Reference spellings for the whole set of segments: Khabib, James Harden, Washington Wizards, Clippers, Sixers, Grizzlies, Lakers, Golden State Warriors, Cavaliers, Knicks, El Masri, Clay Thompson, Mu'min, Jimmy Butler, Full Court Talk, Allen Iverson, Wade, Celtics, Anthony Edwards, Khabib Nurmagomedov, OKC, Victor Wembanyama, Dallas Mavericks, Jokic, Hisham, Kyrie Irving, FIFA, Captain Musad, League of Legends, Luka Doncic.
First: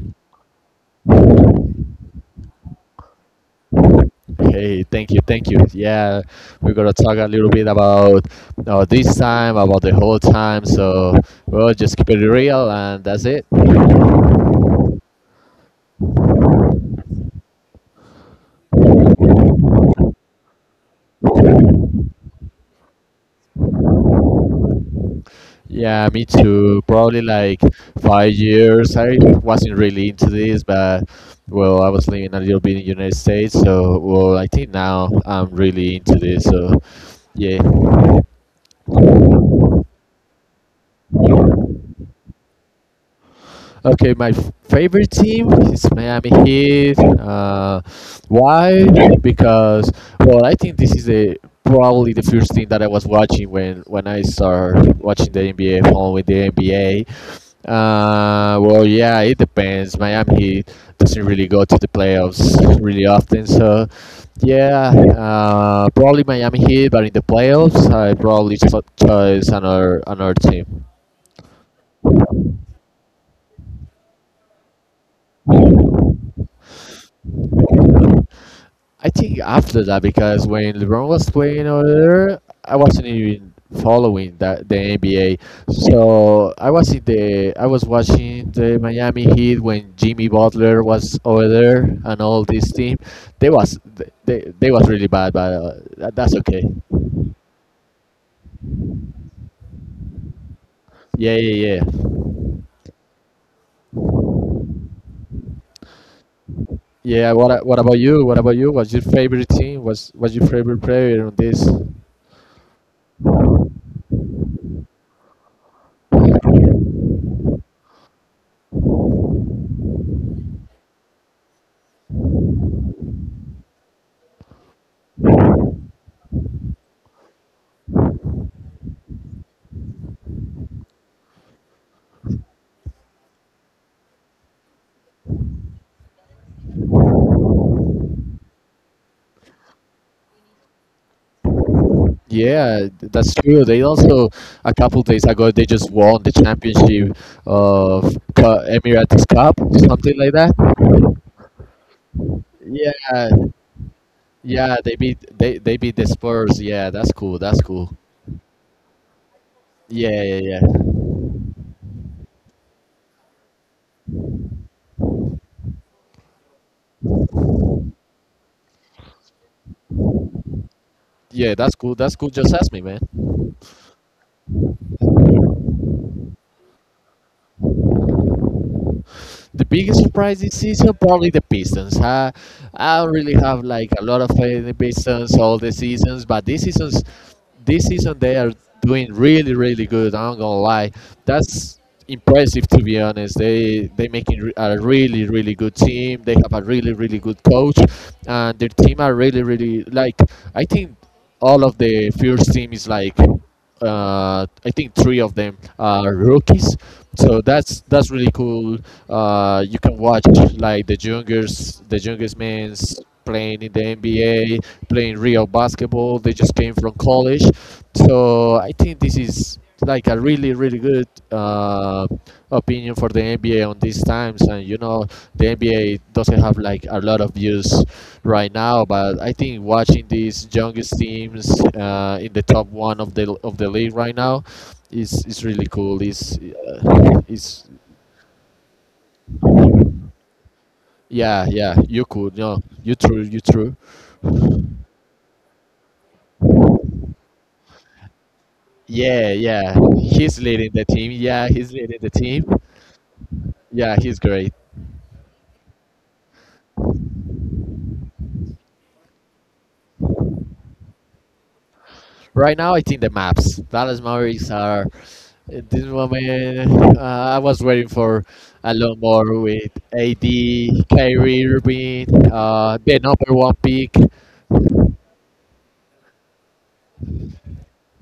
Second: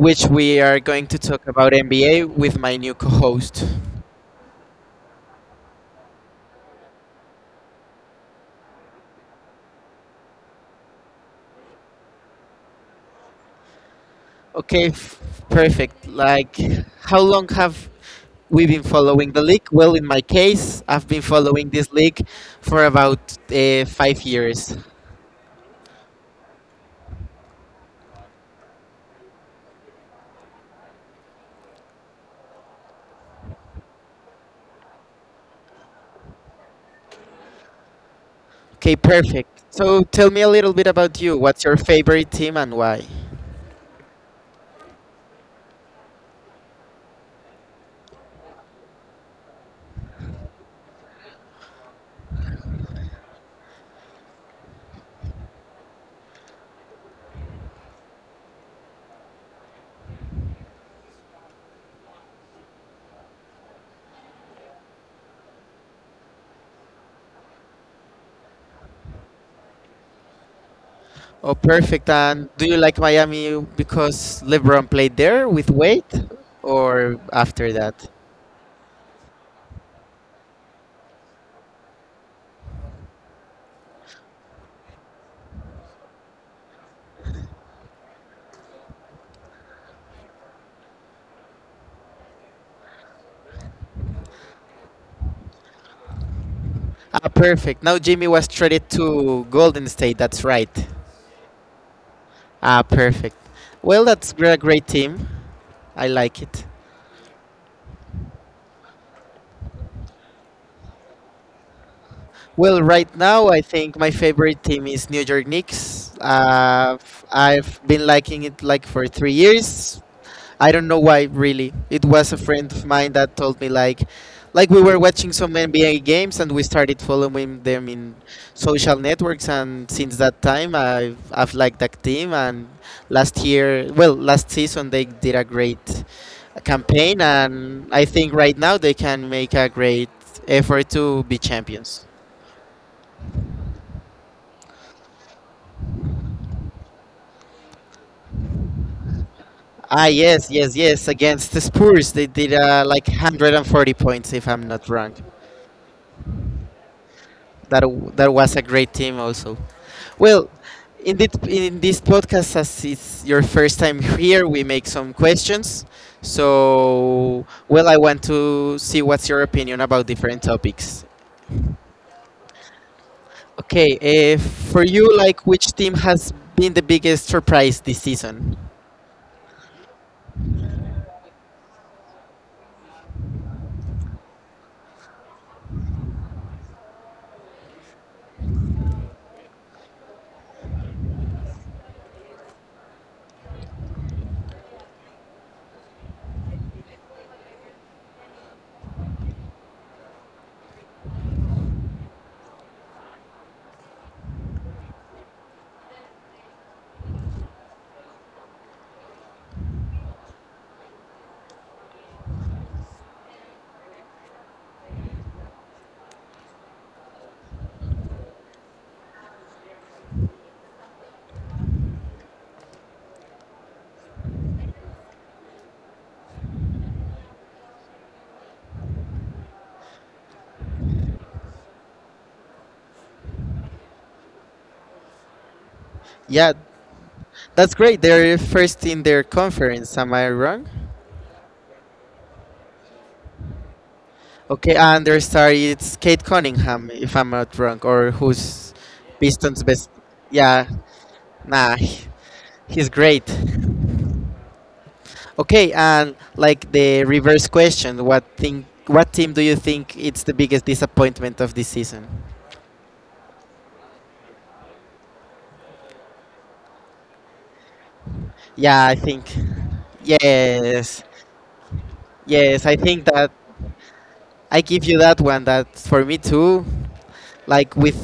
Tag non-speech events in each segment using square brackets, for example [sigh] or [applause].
which we are going to talk about NBA with my new co host. Hey, thank you, thank you. Yeah, we're gonna talk a little bit about this time, about the whole time. So we'll just keep it real, and that's it. Okay, f- Perfect. Like, how long have we been following the league? Well, in my case, I've been following this league for about 5 years. Yeah, me too. Probably like 5 years. I wasn't really into this, but well, I was living a little bit in the United States, so well, I think now I'm really into this. So yeah. Okay, perfect. So, tell me a little bit about you. What's your favorite team and why? Okay, my favorite team is Miami Heat. Why? Because well, I think this is the probably the first thing that I was watching when I started watching the NBA, following the NBA. Yeah, it depends. Miami Heat doesn't really go to the playoffs really often, so yeah, probably Miami Heat. But in the playoffs, I probably choose another team. Oh, perfect. And do you like Miami because LeBron played there with Wade or after that? I think after that because when LeBron was playing over there, I wasn't even following that the NBA. So I was in the I was watching the Miami Heat when Jimmy Butler was over there and all this team. They was they was really bad, but that's okay. Ah, perfect. Now Jimmy was traded to Golden State. That's right. Yeah, yeah, yeah, Ah, perfect. Well, a great team. I like it. yeah. What about you? What about you? What's your favorite team? What's your favorite player on this? Well, right now I think my favorite team is New York Knicks. I've been liking it like for 3 years. I don't know why really. It was a friend of mine that told me like we were watching some NBA games and we started following them in social networks, and since that time I've liked that team. And last year, well, last season they did a great campaign, and I think right now they can make a great effort to be champions. Yeah, that's true. They also a couple days ago they just won the championship of Emirates Cup, Ah, something like yes, that. yes, yes, against the Spurs they did like Yeah, 140 points if I'm yeah, not wrong. They beat the Spurs. Yeah, that's cool. That's that cool. w- that was a great team also. Yeah, yeah, Well, yeah. in this podcast, as it's your first time here, we make some questions. So, well, I want to see what's your opinion about different topics. Yeah, that's cool. That's cool. Just ask me, man. Okay, for you, like which team has been the biggest surprise this season? The biggest surprise this season, probably the Pistons. I don't really have like a lot of faith in the Pistons all the seasons, but this season they are doing really really good. I'm not gonna lie, that's impressive to be honest. They making a really really good team. They have a really really good coach, and their team are really really like I think all of the first team is like I think three of them are rookies. So that's really cool. You can watch like the youngest men's playing in the NBA, playing real basketball. They just came from college. So I think this is like a really really good opinion for the NBA on these times. And you know, the NBA doesn't have like a lot of views right now, but I think watching these youngest teams in the top one of the league right now is really cool. Yeah, Is that's great. They're first in their conference. Am I wrong? Yeah, yeah, you could, no, you true, you true. Okay, and their star is Kate Cunningham, if I'm not wrong, or who's Yeah, Pistons yeah, best? he's Yeah, leading the team. Yeah, he's Nah, leading he- the team. he's great. Yeah, he's great. Okay, and like the reverse question, what thing, what team do you think it's the biggest disappointment of this season? Right now, I think the maps. Dallas Mavericks are. At this moment, I was waiting for a Yeah, I lot think. more with AD, Yes, Kyrie Irving, yes, I the think number that one pick. I give you that one. That for me too. Like with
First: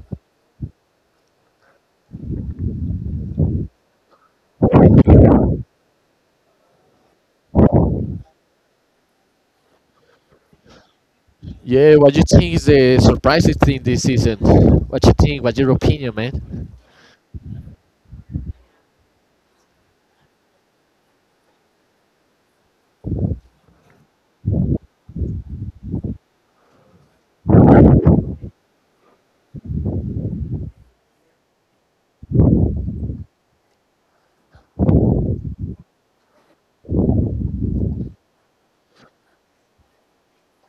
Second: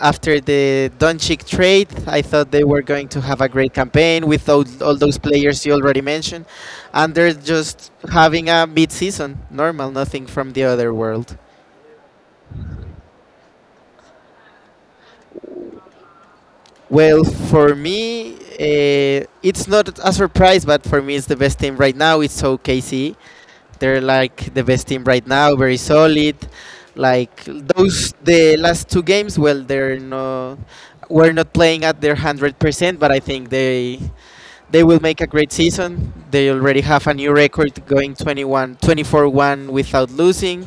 after the Doncic trade, I thought they were going to have a great campaign with all those players you already mentioned, and they're just having a mid-season, normal, nothing from the other world. Yeah, what you think is the surprising thing this season? What you think? What's your opinion, man? Well, for me, it's not a surprise, but for me, it's the best team right now. It's OKC. They're like the best team right now, very solid. Like those, the last two games, well, they're no, we're not playing at their 100%, but I think they will make a great season. They already have a new record going 21, 24-1 without losing.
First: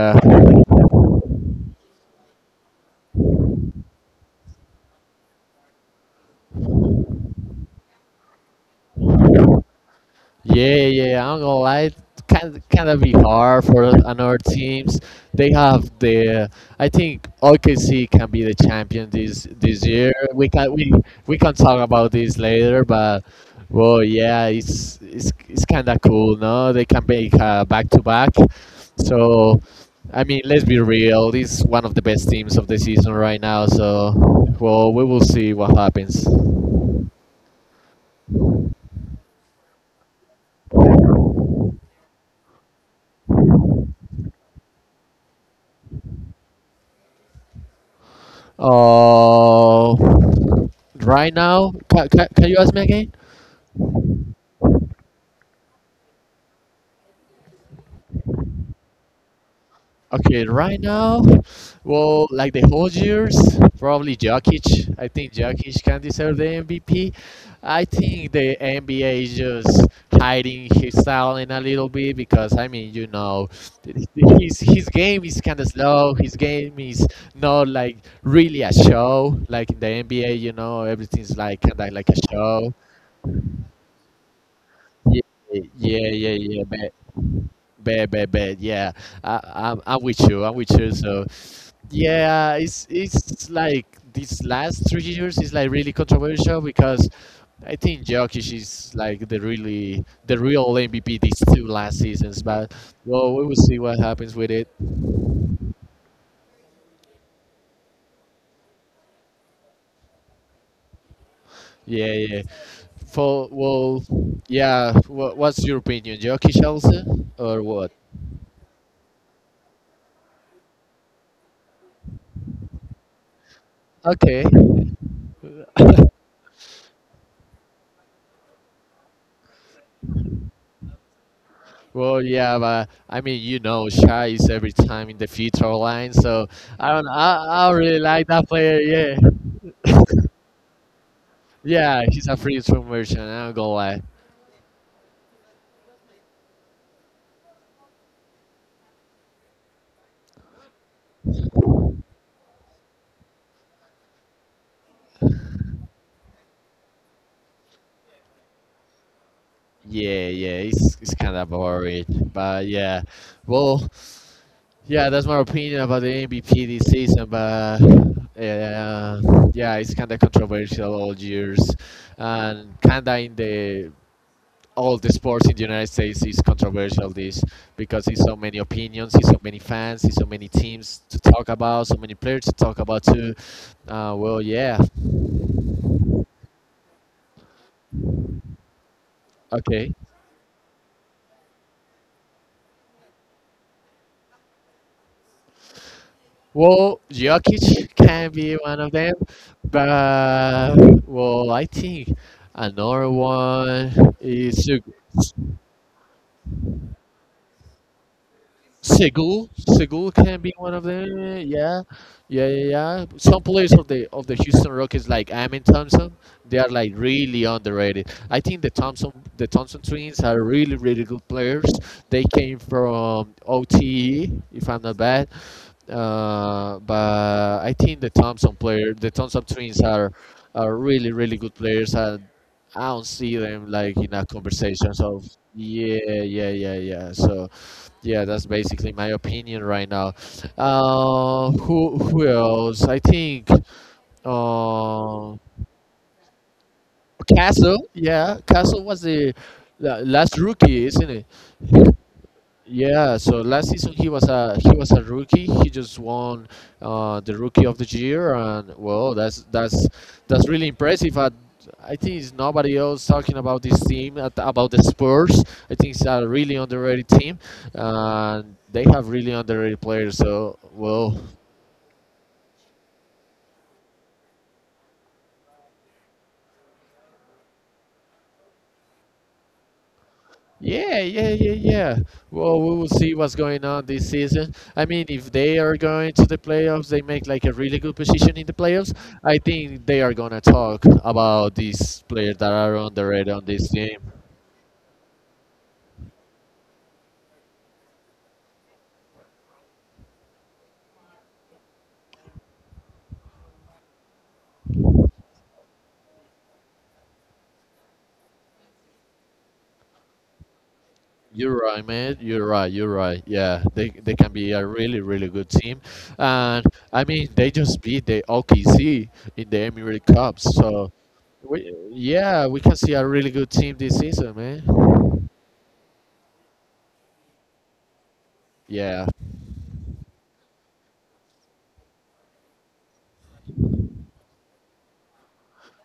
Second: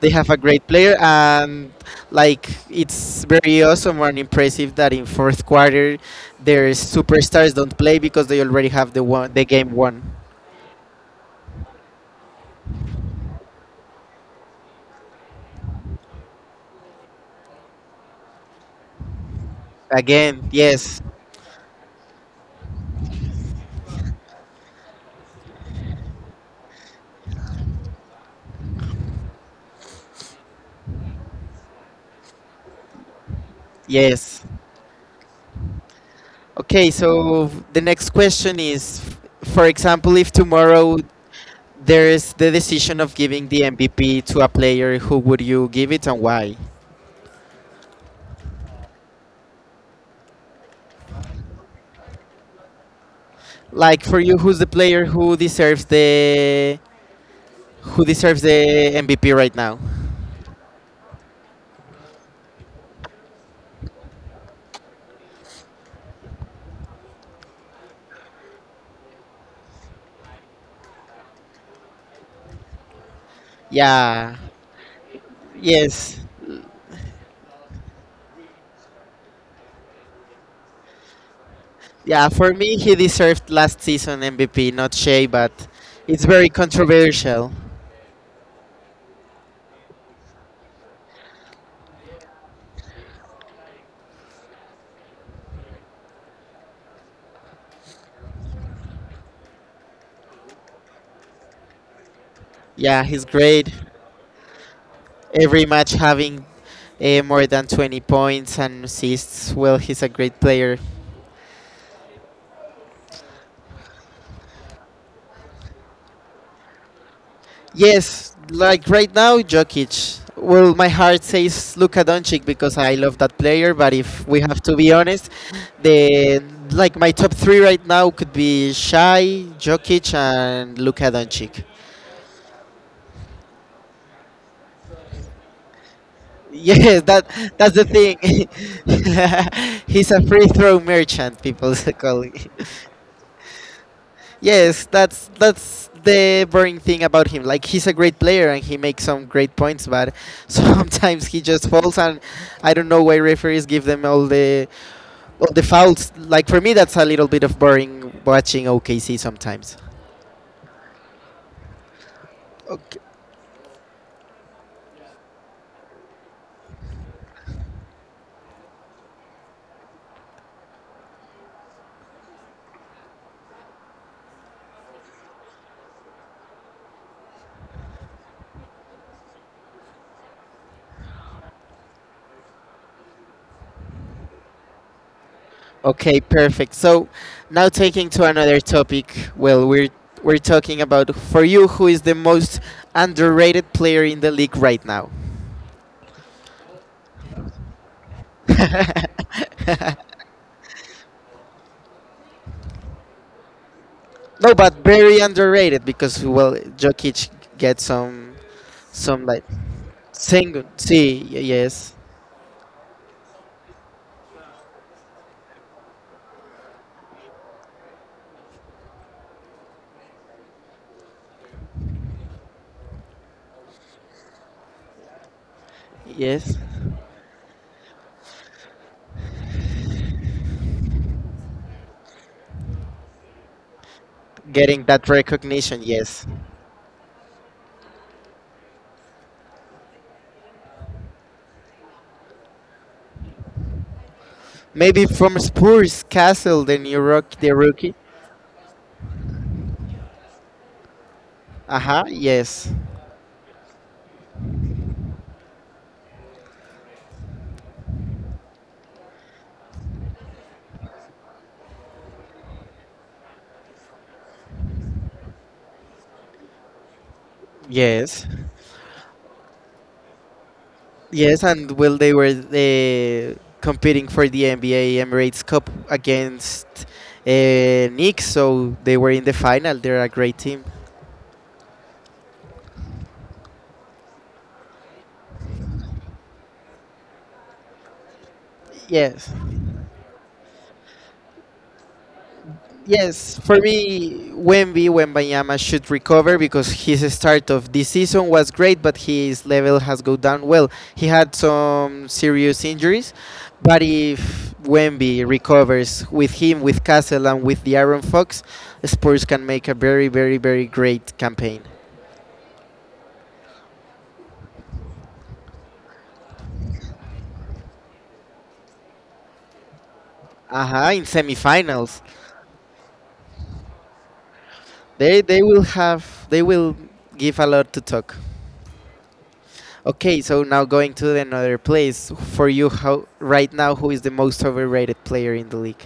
They have a great player, and like it's very awesome and impressive that in fourth quarter their superstars don't play because they already have the game won. Yeah, yeah, yeah, I'm gonna lie. It can kind of be hard for another teams. They have the. I think OKC can be the champion this year. Again, yes. We can talk about this later, but well, yeah, it's kind of cool, no? They can make a back to back. So, I mean, let's be real. This is one of the best teams of the season right now. So, Yes. well, we will see what happens. Okay, so the next question is, for example, if tomorrow there is the decision of giving the MVP to a player, who would you give it and why? Oh. Right now, can you ask me again? Like for you, who's the player who deserves the MVP right now? Okay, right now, well, like the whole years, probably Jokic. I think Jokic can deserve the MVP. I think the NBA is just hiding his talent a little bit because I mean, you know, Yeah. His game is kind of slow. Yes. His game is not like really a show. Like in the NBA, you know, everything's like kind of like a Yeah. For show. me, he deserved last season MVP, not Yeah, Shea, but yeah, it's yeah, very yeah. But controversial. bad, bad, bad. Yeah, I'm with you. I'm with you. So, yeah, it's like these last 3 years is like really controversial because I think Jokic is like the real MVP these two last seasons. But Yeah, he's well, we will great. see what happens with it. Every match having more than 20 points and assists. Well, he's a great player. Yeah, yeah. For well, yeah. What's your opinion, Jokic also or what? Yes, like right now, Jokic. Well, my heart says Luka Doncic because I love that player. But if we Okay. have to be honest, the like my top three right now could be Shai, Jokic, and Luka Doncic. [laughs] Well, yeah, but I mean, you know, Shy is every time in the free throw line, so I Yes, don't. I that's the really thing. like that player. Yeah, [laughs] He's a free throw merchant. People [laughs] yeah, call he's him. a free throw merchant. I don't go lie. Yes, that's the boring thing about him. Like he's a great player and he makes some great points, but [laughs] sometimes he just falls, and I don't know why referees give them all the fouls. Like for me, that's a little bit of boring watching OKC sometimes. Yeah, yeah, it's kind of boring, but Okay, yeah, well, yeah, that's my opinion about the MVP this season. But yeah, yeah, yeah, it's kind of controversial all years, and kind of in the all the sports in the United States is controversial this because it's so many opinions, it's so many fans, it's so many teams to talk about, so many players to talk about too. Uh, well, yeah, okay, perfect. So now taking to another topic. Well, we're okay. we're talking about, for you, who is the most underrated player in the league right now. Well, Jokic can be one of them, [laughs] but well, I think another one No, is but very underrated because well, Jokic gets some like Sigil, Sigil can be single. one of them. See, Yeah, yes, yeah, yeah, yeah. Some players of the Houston Rockets, like Amin Thompson, they are like really underrated. I think the Thompson twins are really really good players. They came from OTE, if I'm not bad. yes, But I think the Thompson twins are really really good players. And I don't see them like in a getting conversation. that So recognition. yeah, Yes, yeah, yeah, yeah. So. Yeah, that's basically my opinion right now. Who else? I think maybe uh, from Spurs Castle, the Castle. rookie. Yeah, Castle was the last rookie, isn't it? Uh huh. Yes, Yeah, so last season he was a rookie. He just won the rookie of the year, and well, that's really impressive. I think it's nobody else talking about this team about the Spurs. I think it's a really underrated team, yes, and they have really underrated players. So well, yes. And well, they were competing for the NBA Emirates Cup against Knicks, so they were in the final. They're a great team. yeah, yeah, yeah, yeah. Well, we will see what's going on this season. I mean, if they are going to the playoffs, they make like a really good position in the playoffs. Yes. I think they are gonna talk about these players that are underrated Yes, on for this team. me, Wemby Wembanyama should recover because his start of this season was great, but his level has go down. Well, he had some serious injuries, but if Wemby recovers with him, with Castle, and with the Aaron Fox, Spurs can make a very, very, very great You're campaign. right, man. You're right. You're right. Yeah, they can be a really really good team, and I mean they just beat the OKC in the Emirates Cup. Uh huh. So, In semifinals, yeah, we can see a really good team this season, man. they will give a lot to talk. Yeah. Okay, so now going to another place, for you. How right now? Who is the most overrated player in the league?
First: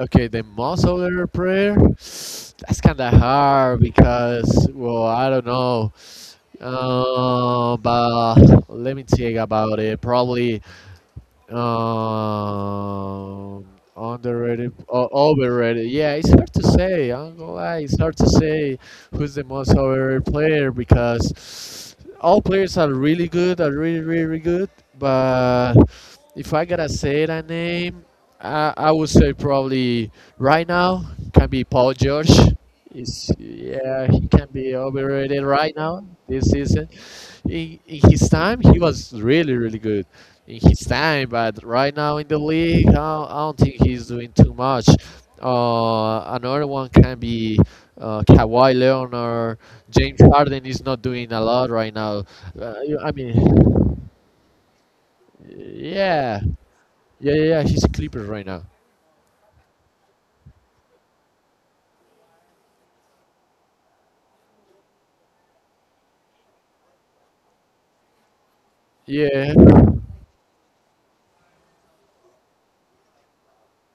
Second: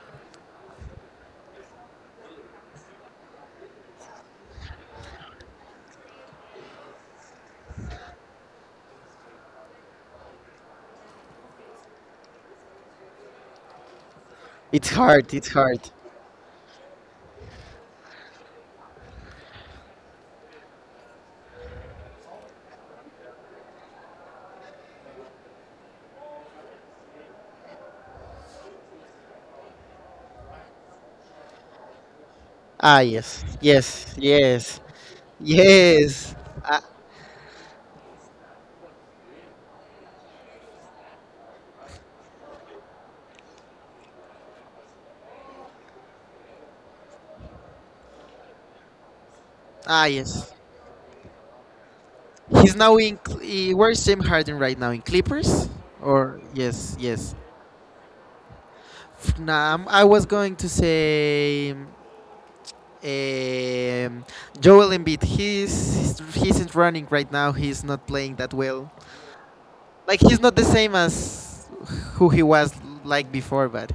Okay, the Passover prayer. That's kind of hard because, well, I don't know. But let me think about it. Probably um, It's hard. It's hard. overrated. Yeah, it's hard to say. I'm gonna lie, it's hard to say who's the most overrated player because all players are really good, are really, really, really good. But if I gotta say that name, I would say probably right now can be Paul George. Ah, Is yes, yeah, yes, he can be yes, overrated right now yes. this Ah, season in his time he was really really good in his time but right now in the league I don't think he's doing too much. Another one can be Kawhi Leonard. ah, James yes. Harden is not doing a lot right now. uh, He's now I in. mean Where's James Harden right now? In Clippers? yeah, Or yes, yeah, yeah, yes. yeah, he's a Clippers right now. Nah, I was going to say um, Joel Embiid. He's isn't running right now. He's not playing that well. yeah Like he's not the same as who he was like before, but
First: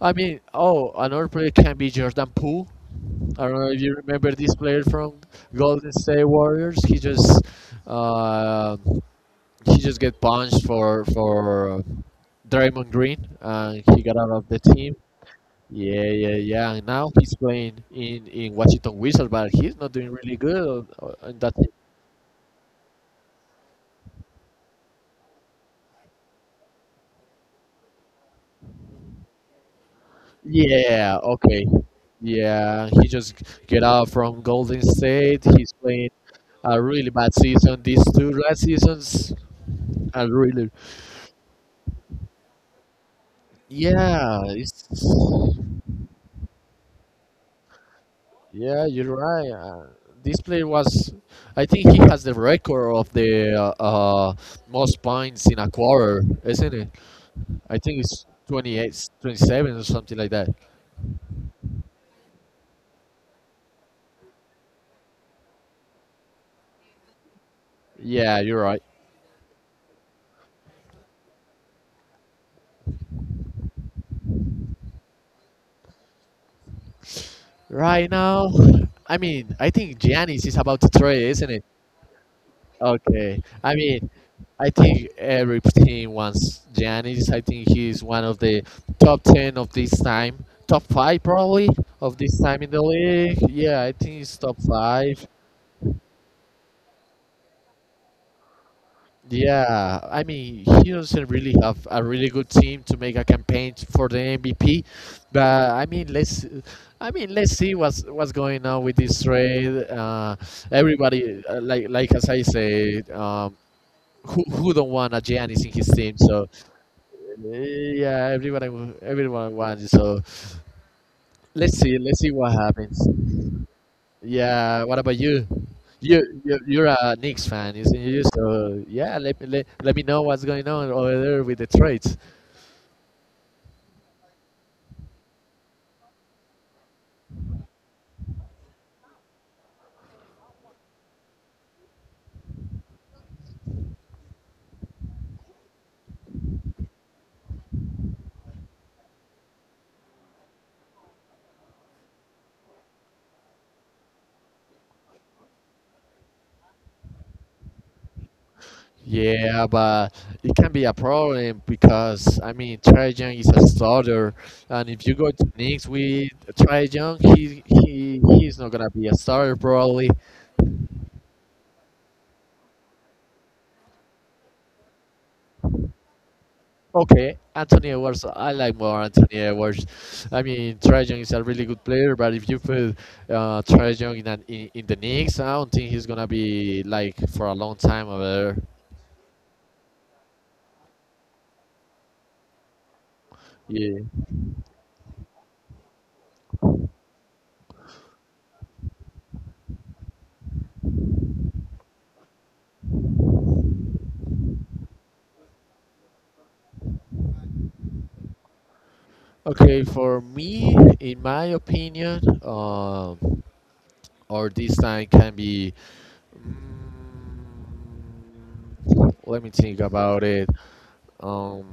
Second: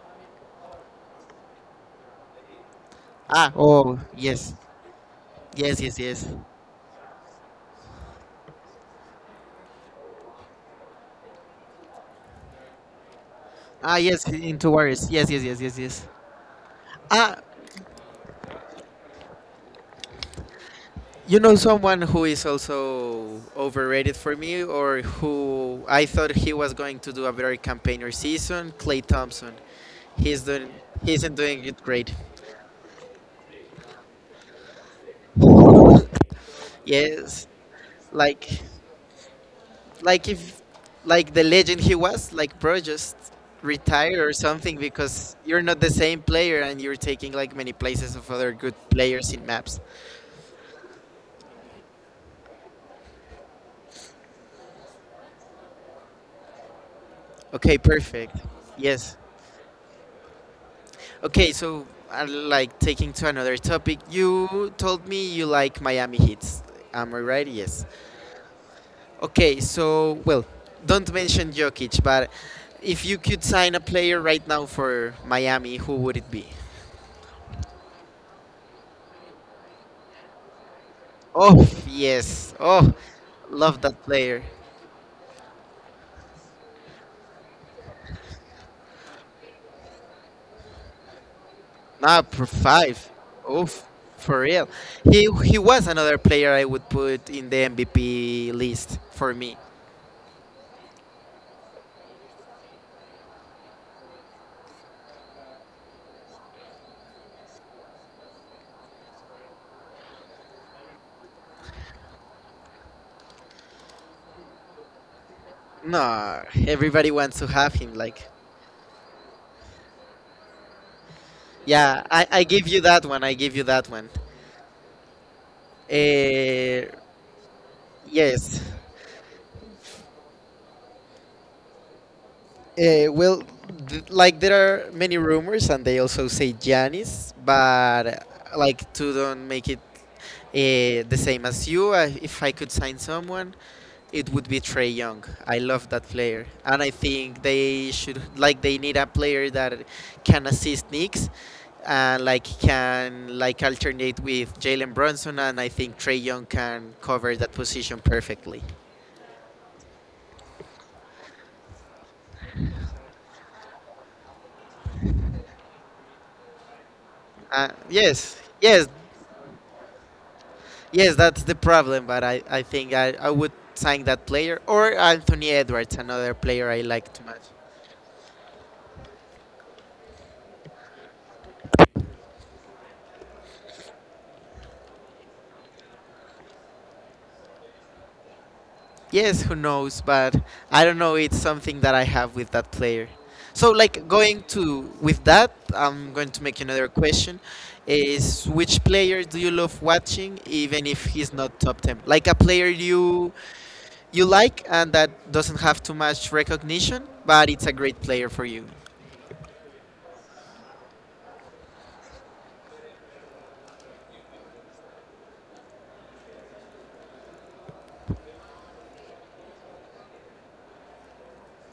I mean, oh, another player can be Jordan Poole. I ah, don't know if you oh remember yes, this player from yes, Golden yes, State yes, Warriors. He just uh, he just get punched for Draymond Green, and ah he got yes, out of the into team. warriors, yes, yes, yes, yes, Yeah, yes. yeah, yeah. And now he's Ah, playing in Washington Wizards, but he's not doing really good you on know that team. someone who is also overrated for me, or who I thought he was going to do a better campaigner season? Clay Thompson. He's doing he Yeah, isn't doing okay. it great. Yeah, he just get out from Golden State. He's playing a really bad Yes, season. These two like last seasons like are if really like the legend he was, like, Pro just retire or yeah. something, It's because you're not the same player and you're taking like many places of other good yeah, you're players in right. maps. This player was, I think he has the record of the most points in a quarter, isn't it? Okay, I think it's perfect. 28, Yes. 27, or something like that. Okay, so like taking to another topic, you told me you like Miami Hits, am I right? Yes. Yeah, you're right. Okay, so well, don't mention Jokic, but if you could sign a player right now for Miami, who would it be? Right now, I mean, I think Giannis is about to trade, isn't it? Oh yes, oh, Okay. I love that mean, player. I think every team wants Giannis. I think he's one of the top 10 of this time. Top 5 probably of Not this for time in the five. league. Yeah, Oof, I think he's for top real. 5. He was another player I would put in the MVP list for me. Yeah, I mean, he doesn't really have a really good team to make a campaign for the MVP, but I mean, I mean, let's see what's going on with this trade. Everybody, like as I say, who don't want a Giannis in his team? No, So everybody wants to have him. yeah, Like, everyone wants. So yeah, let's see I what give you that happens. one. I give you that one. Yeah, what about you? Uh, You're a Knicks fan, isn't you? yes. So yeah, let let me know what's going on over there with the trades. Well, like there are many rumors, and they also say Giannis, but like two don't make it, the same as you. If I could sign someone, it would be Trey Young. I love that player, and I think they should, like they need a player that can assist Knicks and like can like alternate with Jalen Brunson, and I think Trey Young can cover that position perfectly. Yeah, but it can be a problem because Trae Young is a starter, and if you go to Knicks with Trae Young, he he Yes, he's not yes, gonna be a starter probably. yes. That's the problem, but I think I would sign that player or Anthony Edwards, another player I like too Okay, much. Anthony Edwards. I like more Anthony Edwards. I mean, Trae Young is a really good player, but if you put Trae Young in, an, in the Knicks, I don't think he's gonna be like for a long time over there. Yes, who knows, but I don't know. It's something that I have with that player. So, Yeah. like going to with that, I'm going to make another question: is, which player do you love watching, even if he's not top ten? Like a player you like and that doesn't have too much recognition, but it's a great player for you. Okay, for me, in my opinion, or this time can be. Let me think about it. Um,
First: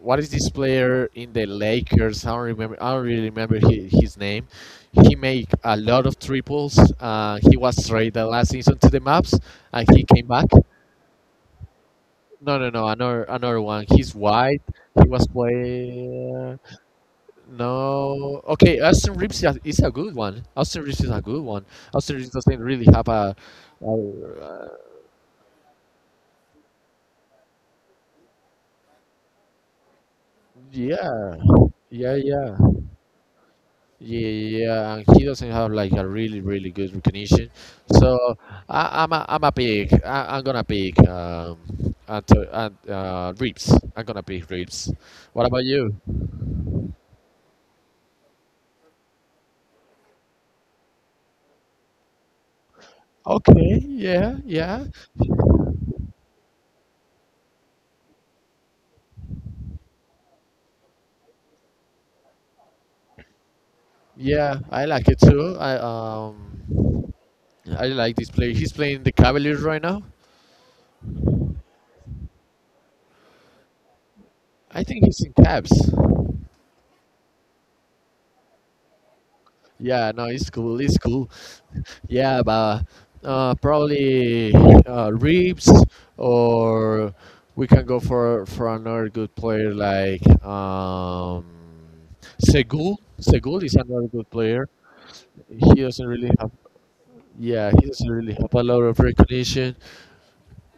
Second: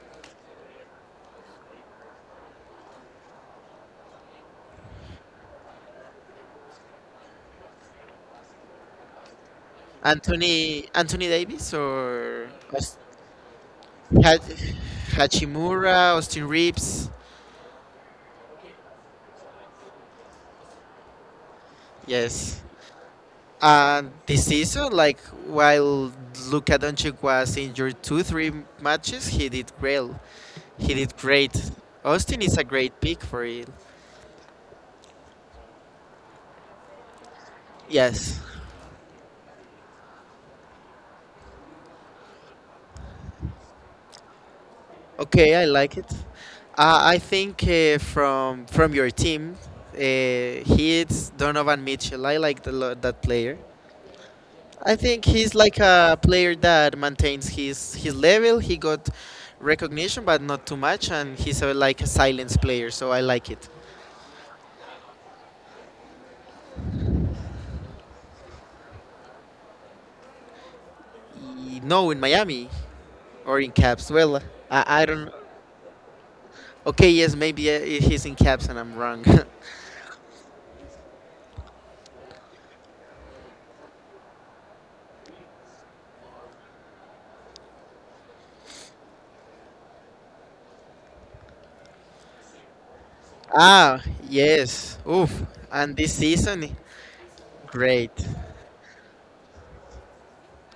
what is this player in the Lakers? I don't remember. I don't really remember his name. He made a lot of triples. He was traded last season to the Maps, and he came back. Anthony Davis or No, no, no. Os- Another one. He's Ha- white. He was Hachimura, Austin playing. Reeves. No. Okay, Austin Reeves is a good one. Austin Reeves is a good one. Austin Reeves Yes. doesn't really have a. And this a season, like while Luka Doncic was injured two, three matches, he did great. He did yeah, great. yeah, Austin yeah. is a great pick for it. Yeah, yeah, and he doesn't have like a really, really good recognition. So Yes. I, I'm a pick. I, I'm gonna pick Reeves. I'm gonna pick Reeves. What Okay, about I you? like it. I think from your team, he's Donovan Mitchell. I like that player. Okay, yeah, yeah, I think he's like a player that maintains his level. He got recognition, but not too much, and he's a, like a silence player. So I like it. yeah. I like it too. I like this player. He's playing the Cavaliers right now. No, in Miami or in Caps. Well, I think I he's in don't. Cavs. Okay, yes, maybe he's in Caps and I'm wrong. Yeah, no, it's cool. It's cool. Yeah, but probably Reeves, or we can go for another good player like Segul. [laughs] Segul is Ah, another good player. yes. Oof. He And doesn't this really have, season, yeah, he doesn't great. really have a lot of recognition.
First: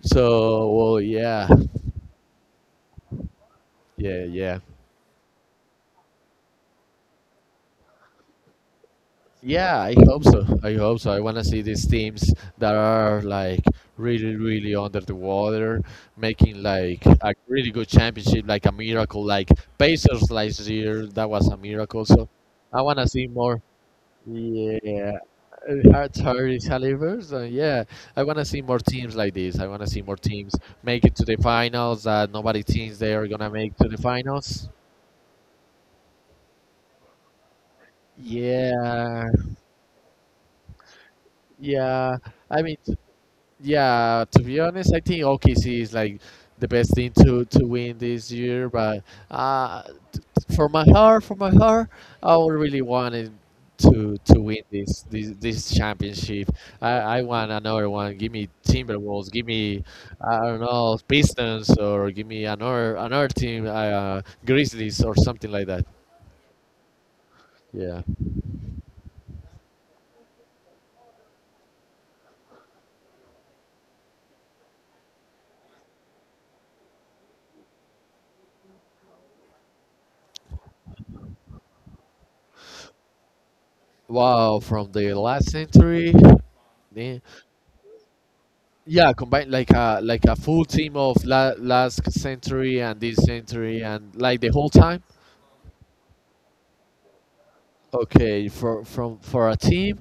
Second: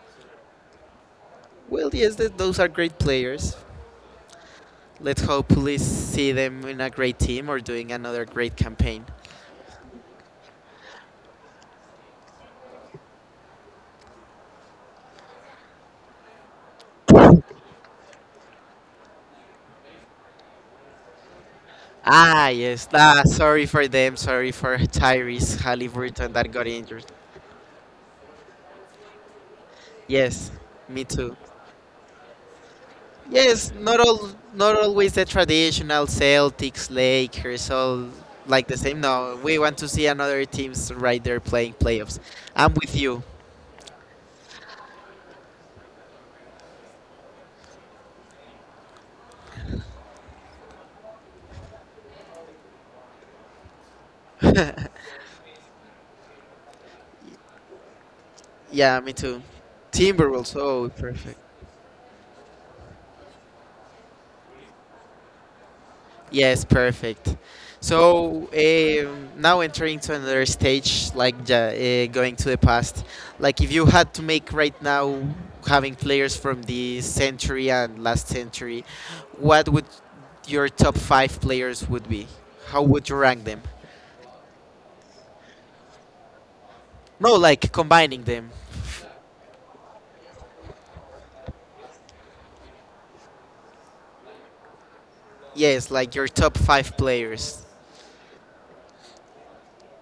So, well, yeah, Well, yes, those are great players. yeah, yeah. Let's hopefully see them in a great team or doing another great campaign. Yeah, I hope so. I hope so. I want to see these teams that are like really, really under the water, making like a really good championship, like a miracle, like Pacers last year. That was a miracle. So Ah, I yes. want to Ah, see more. sorry for them. Sorry for [laughs] Yeah, Tyrese Halliburton that Atari got injured. Salivers. Yeah, I want to see more teams like this. I want to see more Yes, teams make me it to the too. finals that nobody thinks they are gonna Yes, make to the finals. not always the traditional Celtics, Lakers, all like the same. Yeah, No, we want to see another teams right there playing yeah. playoffs. I I'm mean. with you. Yeah, to be honest, I think OKC is like the best thing to win this year. But uh, for my heart, I would really wanted to win [laughs] this championship. I I want another one. Give me Yeah, me Timberwolves. too. Give me I Timberwolves, don't oh, know perfect. Pistons or give me another team, Grizzlies or something like that. Yes, perfect. Yeah. So now entering to another stage, like going to the past. Like if you had to make right now, having players from this century and last century, what would your top five players would be? How would you rank them? Wow, from the last century. No, like combining them. Yeah, combine like a full team of last century and this century and like the whole time. Yes, like your top five players. Okay, for a team,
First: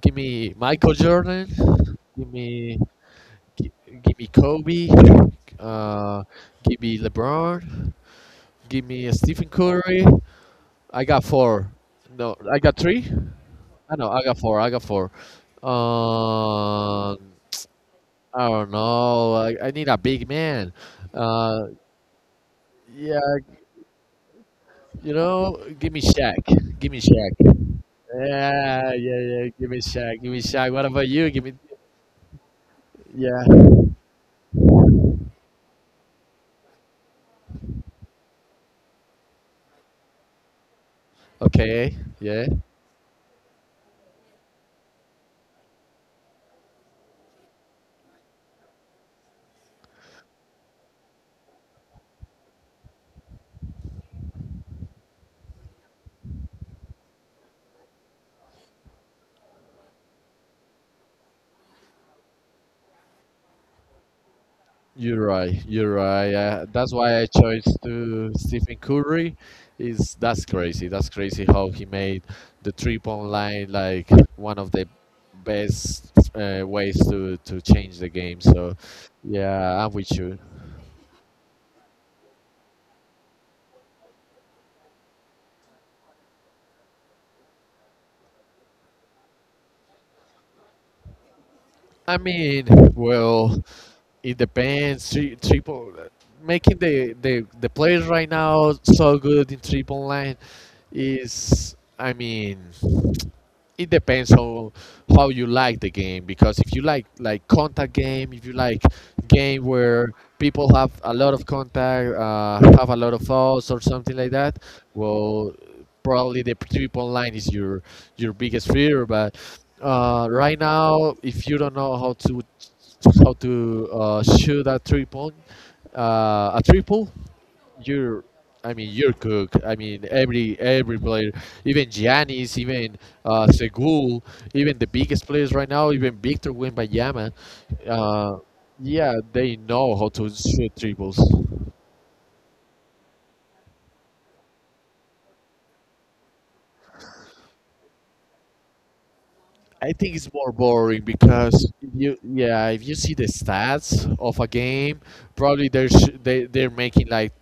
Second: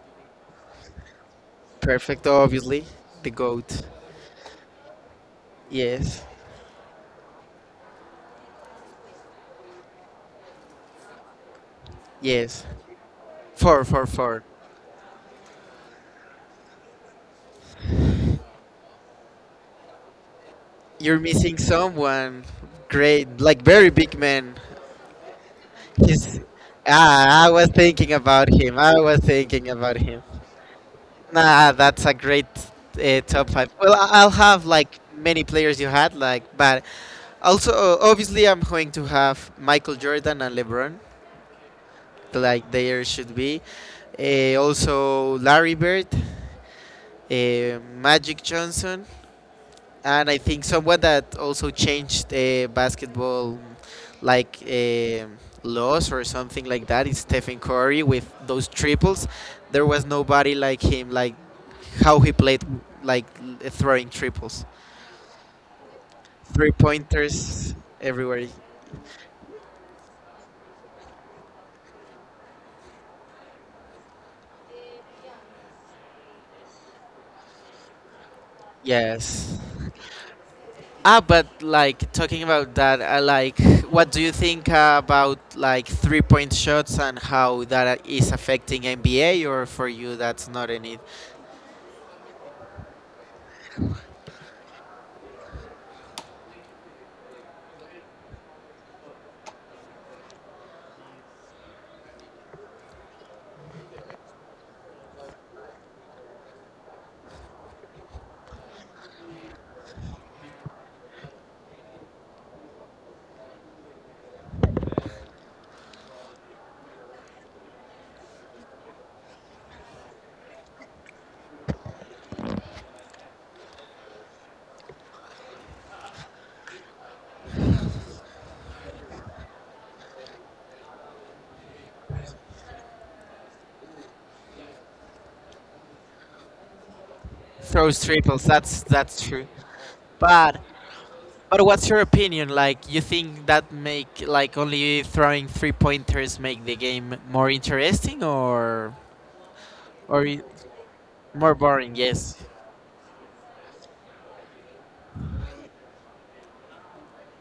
give me Michael Jordan, Perfect, give me obviously. The gi- goat. give me Kobe, uh Yes. give me LeBron, give me Stephen Curry. I got four. No, I Yes. got three. Four, I four, know I got four. four, I got four. um I don't know. I need a big man. You're missing uh someone yeah. great, like very big man. You know, give me He's Shaq. Give me ah, I was Shaq. thinking about him. Yeah, I yeah, was yeah. Give thinking me about Shaq. him. Give me Shaq. What about you? Give me. Nah, that's a great Yeah. top five. Well, I'll have like many players you had, like, but also obviously I'm going to have Michael Jordan and LeBron, Okay. Yeah. like there should be. Also Larry Bird, Magic Johnson, and I think someone that also changed basketball like laws or something like that is Stephen Curry with those triples. There was nobody like him, like how he played, throwing triples, You're right. You're right. Yeah. three That's why I chose pointers to everywhere. Stephen Curry. Is that's crazy. That's crazy how he made the 3 point line like one of the best ways to change the game. So Yes. yeah, I'm with you. Ah, but like talking about that, like what do you think about like three point shots and how that is affecting NBA, or for you that's not any I mean, well, it depends. Triple making the players right now so good in triple line is, I mean, it depends on how you like the game, because if you like contact game, if you like game where people have a lot of contact, have a lot of fouls or something like that, well, probably the 3 point line is your biggest fear. But right now, if you don't know how to shoot a triple a triple, you're, I mean, you're cook. I mean every player, even Giannis, even Segul, even the biggest players right now, even Victor Wembanyama. throws Uh, triples. That's yeah, that's true. they know how to But shoot triples. but what's your opinion? Like, you think that make like only throwing three pointers make the game more interesting or I think or it's i- more boring more because if boring? you Yes. yeah, if you see the stats of a game, probably they're sh- they they're making like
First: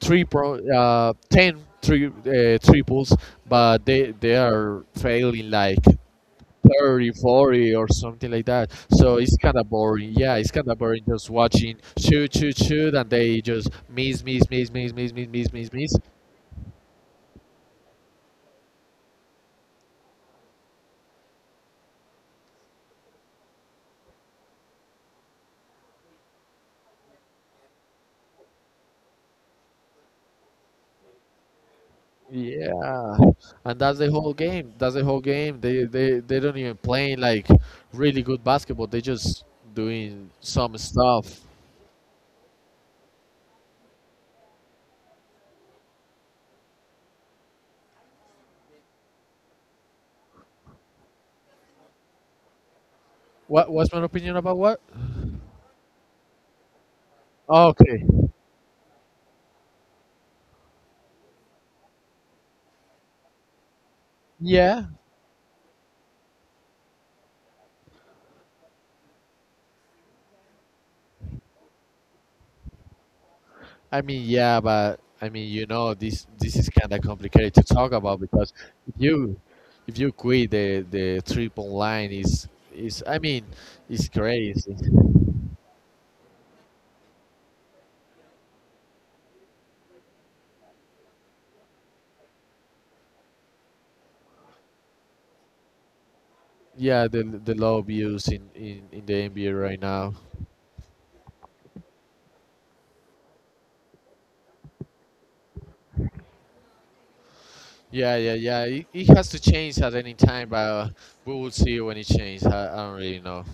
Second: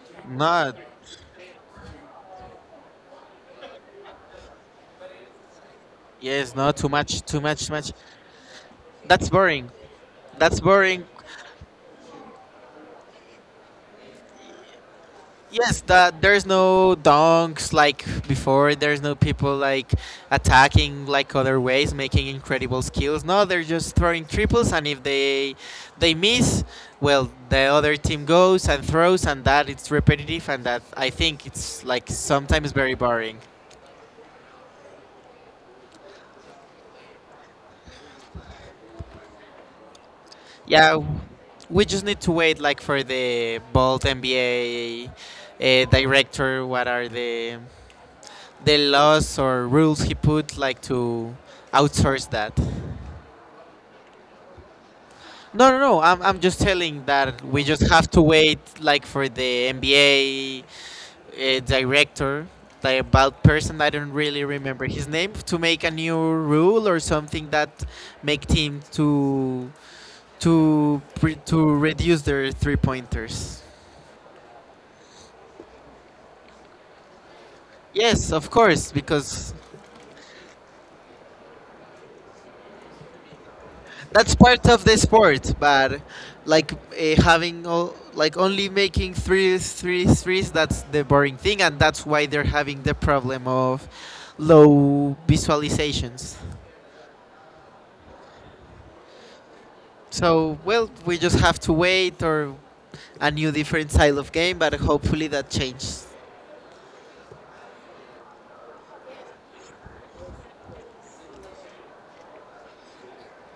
three pro Not 10 three triples, but they are failing like yes. Not too 30, much. Too much. 40, or Much. something like that. So That's it's kind of boring. boring, yeah, it's That's kind of boring, boring. just watching shoot shoot shoot and they just miss miss miss miss miss miss miss miss Yes, miss. that there's no donks like before. There's no people like attacking like other ways, making incredible skills. No, they're just throwing triples, and if they miss, well, the other team goes and throws, and that it's repetitive, and that I think it's like sometimes very Yeah, boring. and that's the whole game, that's the whole game. They they don't even play like really good basketball, they just doing some Yeah, stuff. we just need to wait like for the Bolt NBA director. What are the laws or rules he put like to outsource that? What what's my opinion about what? No, no, no. I'm just telling that we just Okay, have to wait, like, for the NBA director, the about person. I don't really remember yeah. his name to make a new rule or something that make teams to to reduce their three pointers. I mean, yeah, but I mean, you know, this is kind of complicated to talk about, Yes, of because course, if you because if you quit the trip online is, I mean, it's that's part crazy. of the sport, but like having all like only making threes threes threes, that's the boring thing, and that's why they're having the problem of low visualizations. Yeah, the low views in the NBA right now. So, well, we just have to wait or a new different style of game, but hopefully that changes. Yeah, yeah, yeah. It has to change at any time, but we will see when it changes. I don't really know.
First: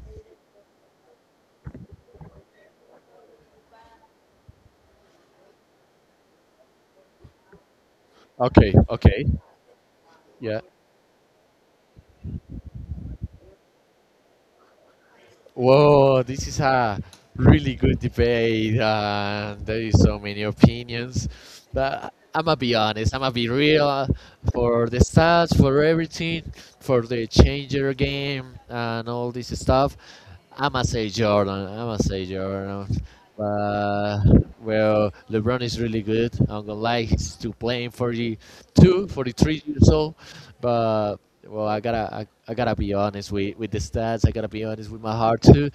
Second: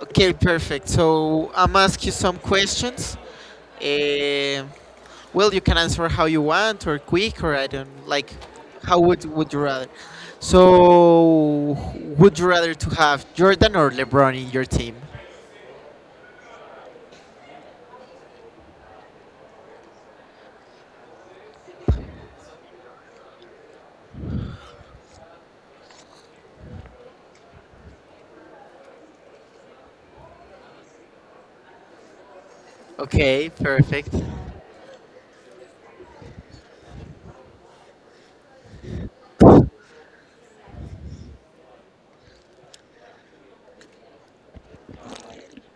Okay, perfect. So I'm ask you some questions. Eh, well, you can answer how you want or quick or I don't like Okay, how okay. would you rather? Yeah. So would you rather to have Jordan or LeBron in your team? Whoa, this is a really good debate. There is so many opinions, but I'm gonna be honest. I'm gonna be real. For the stats, for everything, for the changer game and all this stuff, I'm gonna say Jordan. I'm gonna say Jordan. Okay, perfect. But well, LeBron is really good. I'm gonna like he's to playing 42, 43 years old, but well, I gotta be honest with the stats. I gotta be honest with my heart too.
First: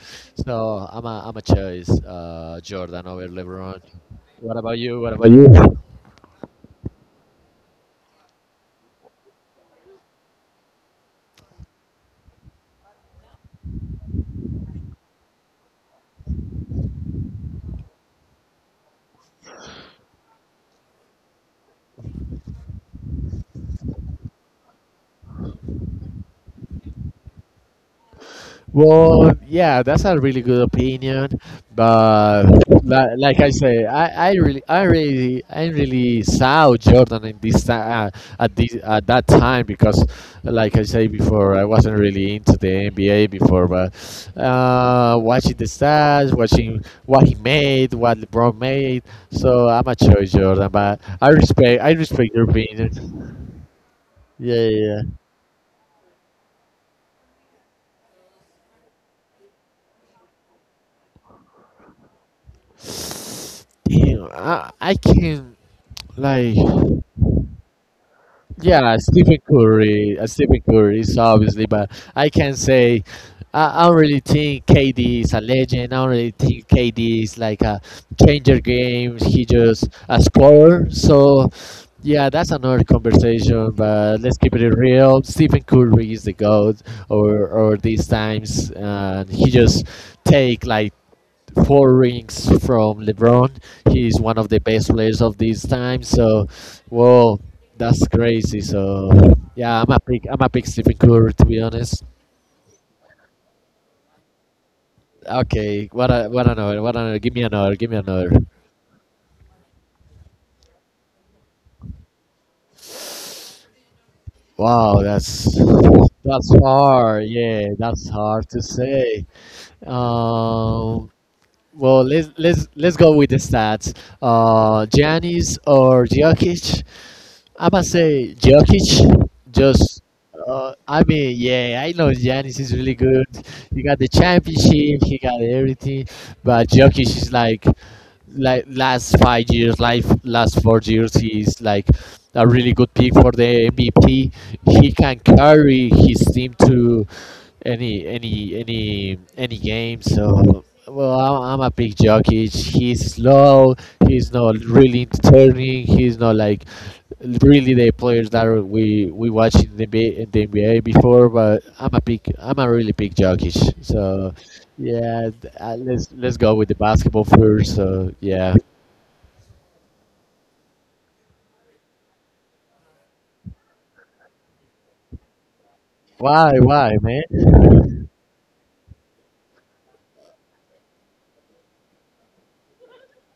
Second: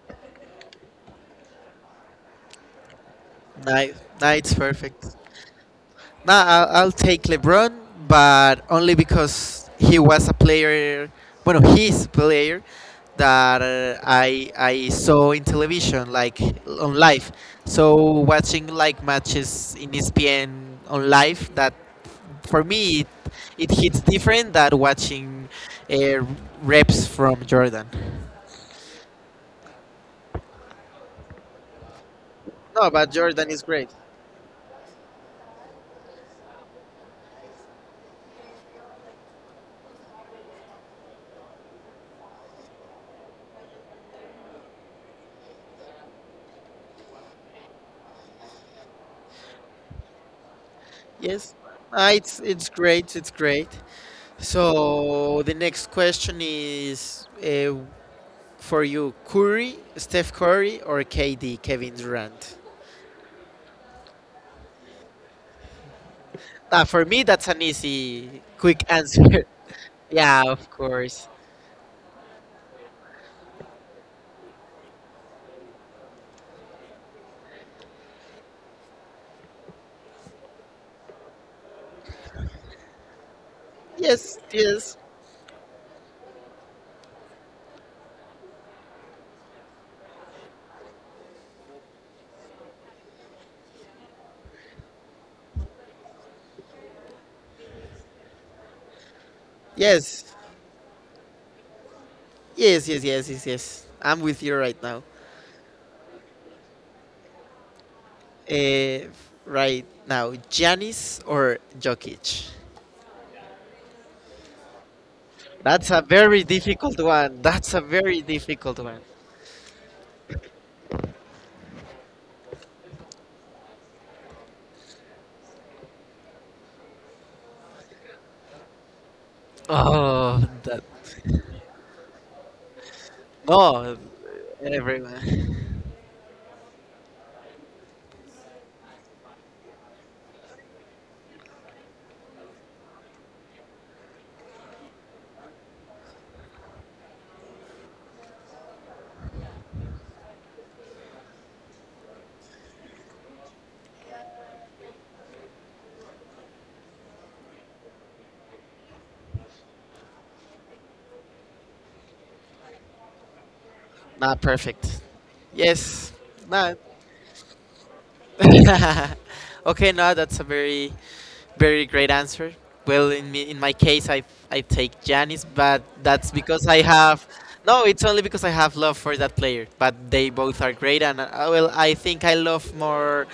So I'm a choice, Jordan over LeBron. Nice, nice, What about you? perfect. What about you? Nah, I'll take LeBron, but only because he was a player. Bueno, he's a player that I saw in television, like on live. So watching like matches in ESPN on live, that for me it, it hits different than watching uh, reps from Jordan. Well, yeah, that's a really good opinion, but No, but like Jordan I is say, great. I really saw Jordan in this at this at that time because, like I say before, I wasn't really into the NBA before, but watching the stats, watching what he made, what LeBron made, so I'm a choice Jordan, but Yes, I ah, respect it's your it's great. It's opinion. great. Yeah, yeah, So the next question is for you: Curry, Steph Curry, or KD, Kevin Durant? yeah. Damn, I can like. Ah, for me, that's an easy, quick Yeah, Stephen answer. [laughs] Curry, Yeah, Stephen of Curry is course. obviously, but I can say I don't really think KD is a legend. I don't really think KD is like a changer game. He just a scorer. So yeah, that's another conversation. But let's Yes, keep it yes, real. Stephen Curry is the goat, or these times, and he just take like four rings from LeBron. He is one of the best players of this time. So, whoa, that's crazy. So, yeah, yes, I'm a big Stephen Curry, to be honest. yes, yes, yes, yes, yes. I'm with you right now. Okay, what another? Give me another, give me another. Uh, right now, Giannis or Jokic? Wow, That's a very that's difficult hard. one. Yeah, That's a that's very hard to difficult one. say. Um, well, let's go with the stats. Giannis or Jokic? I'm gonna say Jokic. Oh, that I mean, yeah, I know Giannis is really good. He got no, the championship, he got everyone. [laughs] everything, but Jokic is like last 5 years, like last 4 years, he's like a really good pick for the MVP. He can carry his team to any game. So well, I'm a big jockey. He's slow. He's not really turning. He's not like really the players that are- we watched in the NBA, in the NBA before. But I'm a really big jockey. So Not perfect. yeah, Yes. let's go with the Not. basketball first. So yeah, [laughs] Okay, no, that's a very, very great answer. Well, in me, in my case, I take Janis, but that's because I why have. No, it's man? only because I have love for that player. But they both are great, and well, I think I love more,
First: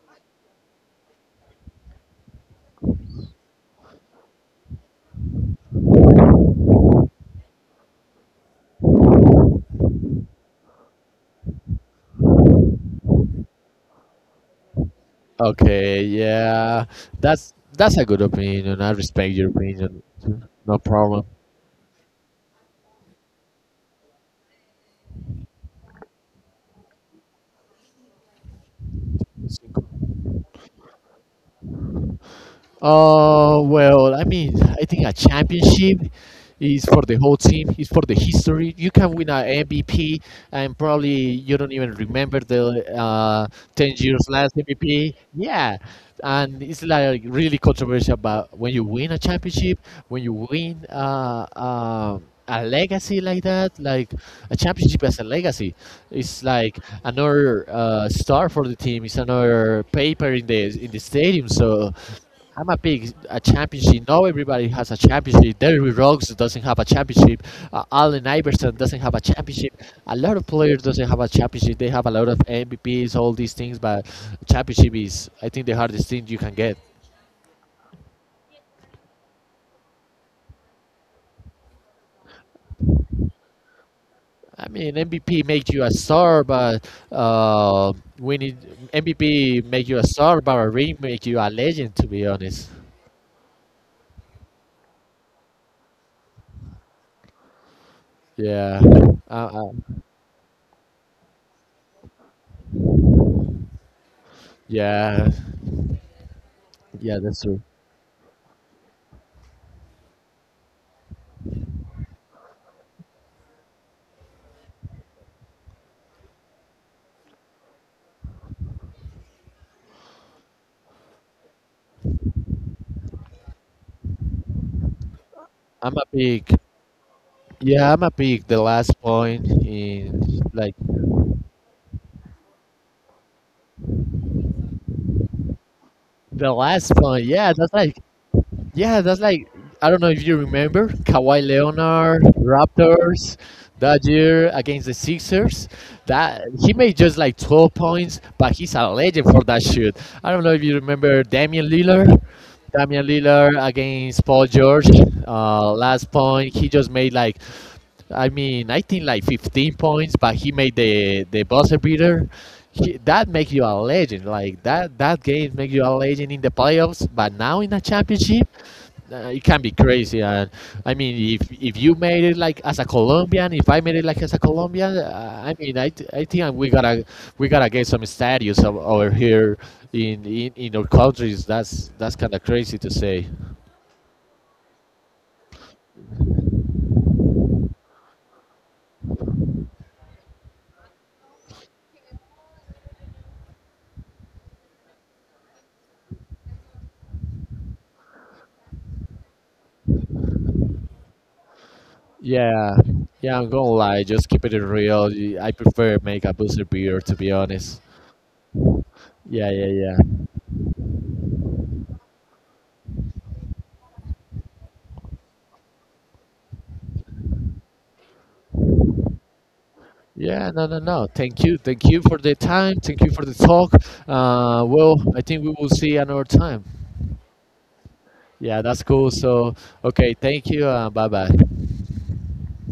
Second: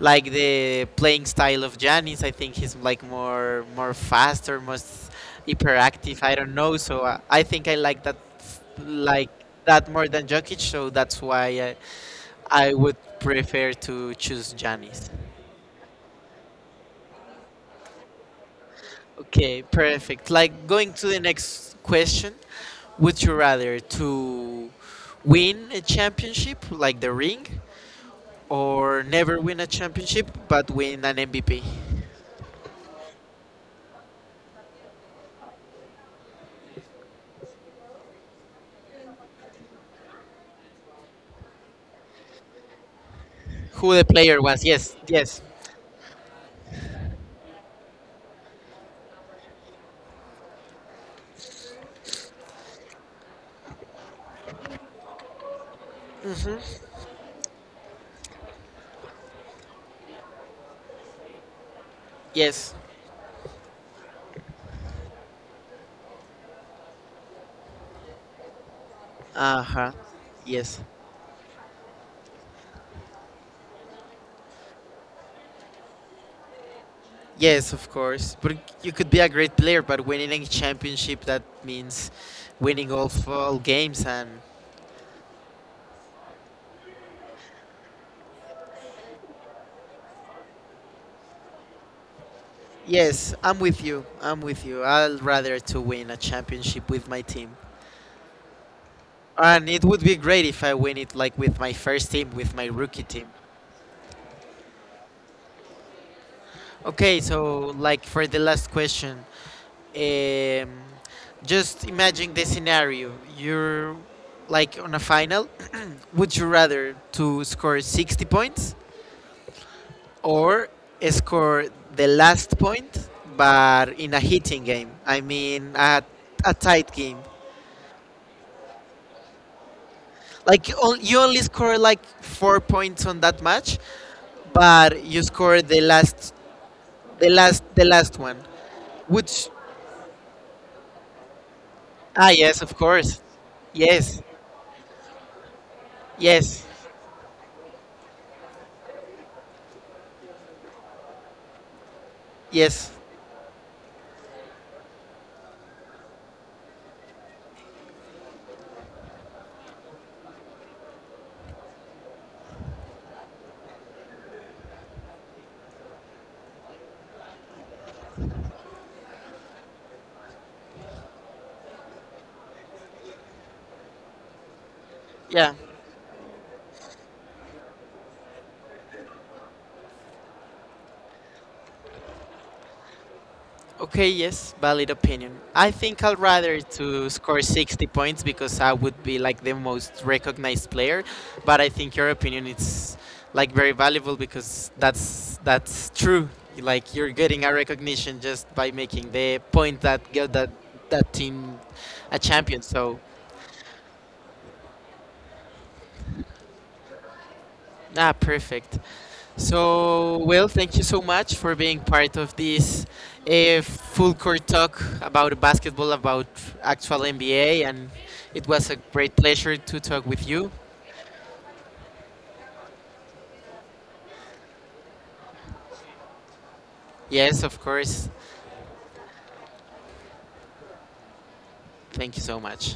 like the playing style of Janis. I think he's like more, more faster, more hyperactive. I don't know, so I think I like that more than Jokic. So that's why I would prefer to choose Janice. Okay, yeah, that's a good opinion. I respect your Okay, opinion. perfect. Like No going to the problem. next question, would you rather to win a championship like the ring or never win a championship but win an MVP? Well, I mean, I think a championship is for the whole team. It's for the history. You can win an MVP, and probably you don't even remember the Who ten the years player last was? Yes, MVP. yes, Yeah, and it's like really controversial. But when you win a championship, when you win a legacy like that, like a championship as a legacy, it's like another star for the team. It's another paper in the stadium. So I'm yes. a big a championship. Now everybody has a championship. Derry Roggs doesn't have a championship. Allen Iverson doesn't have a championship. Uh-huh. A lot of Yes. players doesn't have a championship. They have a lot of MVPs, all these things, but championship is, I think, the hardest thing you can get. Yes, of course. But you could be a great player, but winning a championship that means winning all games and I mean, MVP makes you a star, but uh, winning MVP make you a star, but a ring make you a legend. To be honest, yes, I'm with you. I'm with you. I'd rather to win a championship with my team. yeah, uh, And uh, it would be great if I win it like with my first team, with my rookie team. yeah, yeah, Okay, that's true. so like for the last question, um, just imagine the scenario. You're like on a final. Would you rather to score 60 points or score the last point, but in a hitting game? I mean, I'm a a big tight game. Yeah, I'm a pig. The last point in Like like you only score like 4 points on that match, but you score the last point. The last one. Yeah, that's like Which I don't know if you remember Kawhi Leonard, ah yes, of course, Raptors that yes, year against the Sixers. That yes, he made just like 12 points, but he's a legend for that shoot. I don't know if you remember Damian Lillard. yes, Damian Lillard against Paul George. Last point, he just made like I mean, I think like 15 points, but he made the buzzer beater. That makes you a legend. Like that that game makes you a legend in the playoffs. But now in a championship, it can be crazy. And I mean, if you made it like as a Colombian, if I made it like as a Colombian, yeah. I think we gotta get some statues over here in our countries. That's kind of crazy to say. Okay, yes, valid opinion. I think I'd rather to score 60 points because I would be like the most recognized player, but I think your opinion is like very valuable because that's true. Like you're getting a recognition just by making the point that got that team a champion. Yeah, So, yeah, I'm gonna lie, just keep it real. I prefer make a booster beer, to be honest. ah, perfect. Yeah, yeah, So, yeah. well, thank you so much for being part of this full court talk about basketball, about actual NBA, and it was a great pleasure to talk with you. Yeah, no, no, no. Thank you. Thank you for the time. Thank you for the talk. Well, I think we will see another time. Yes, of course. Yeah, that's cool. So, okay, thank you. Bye bye. Thank you so much.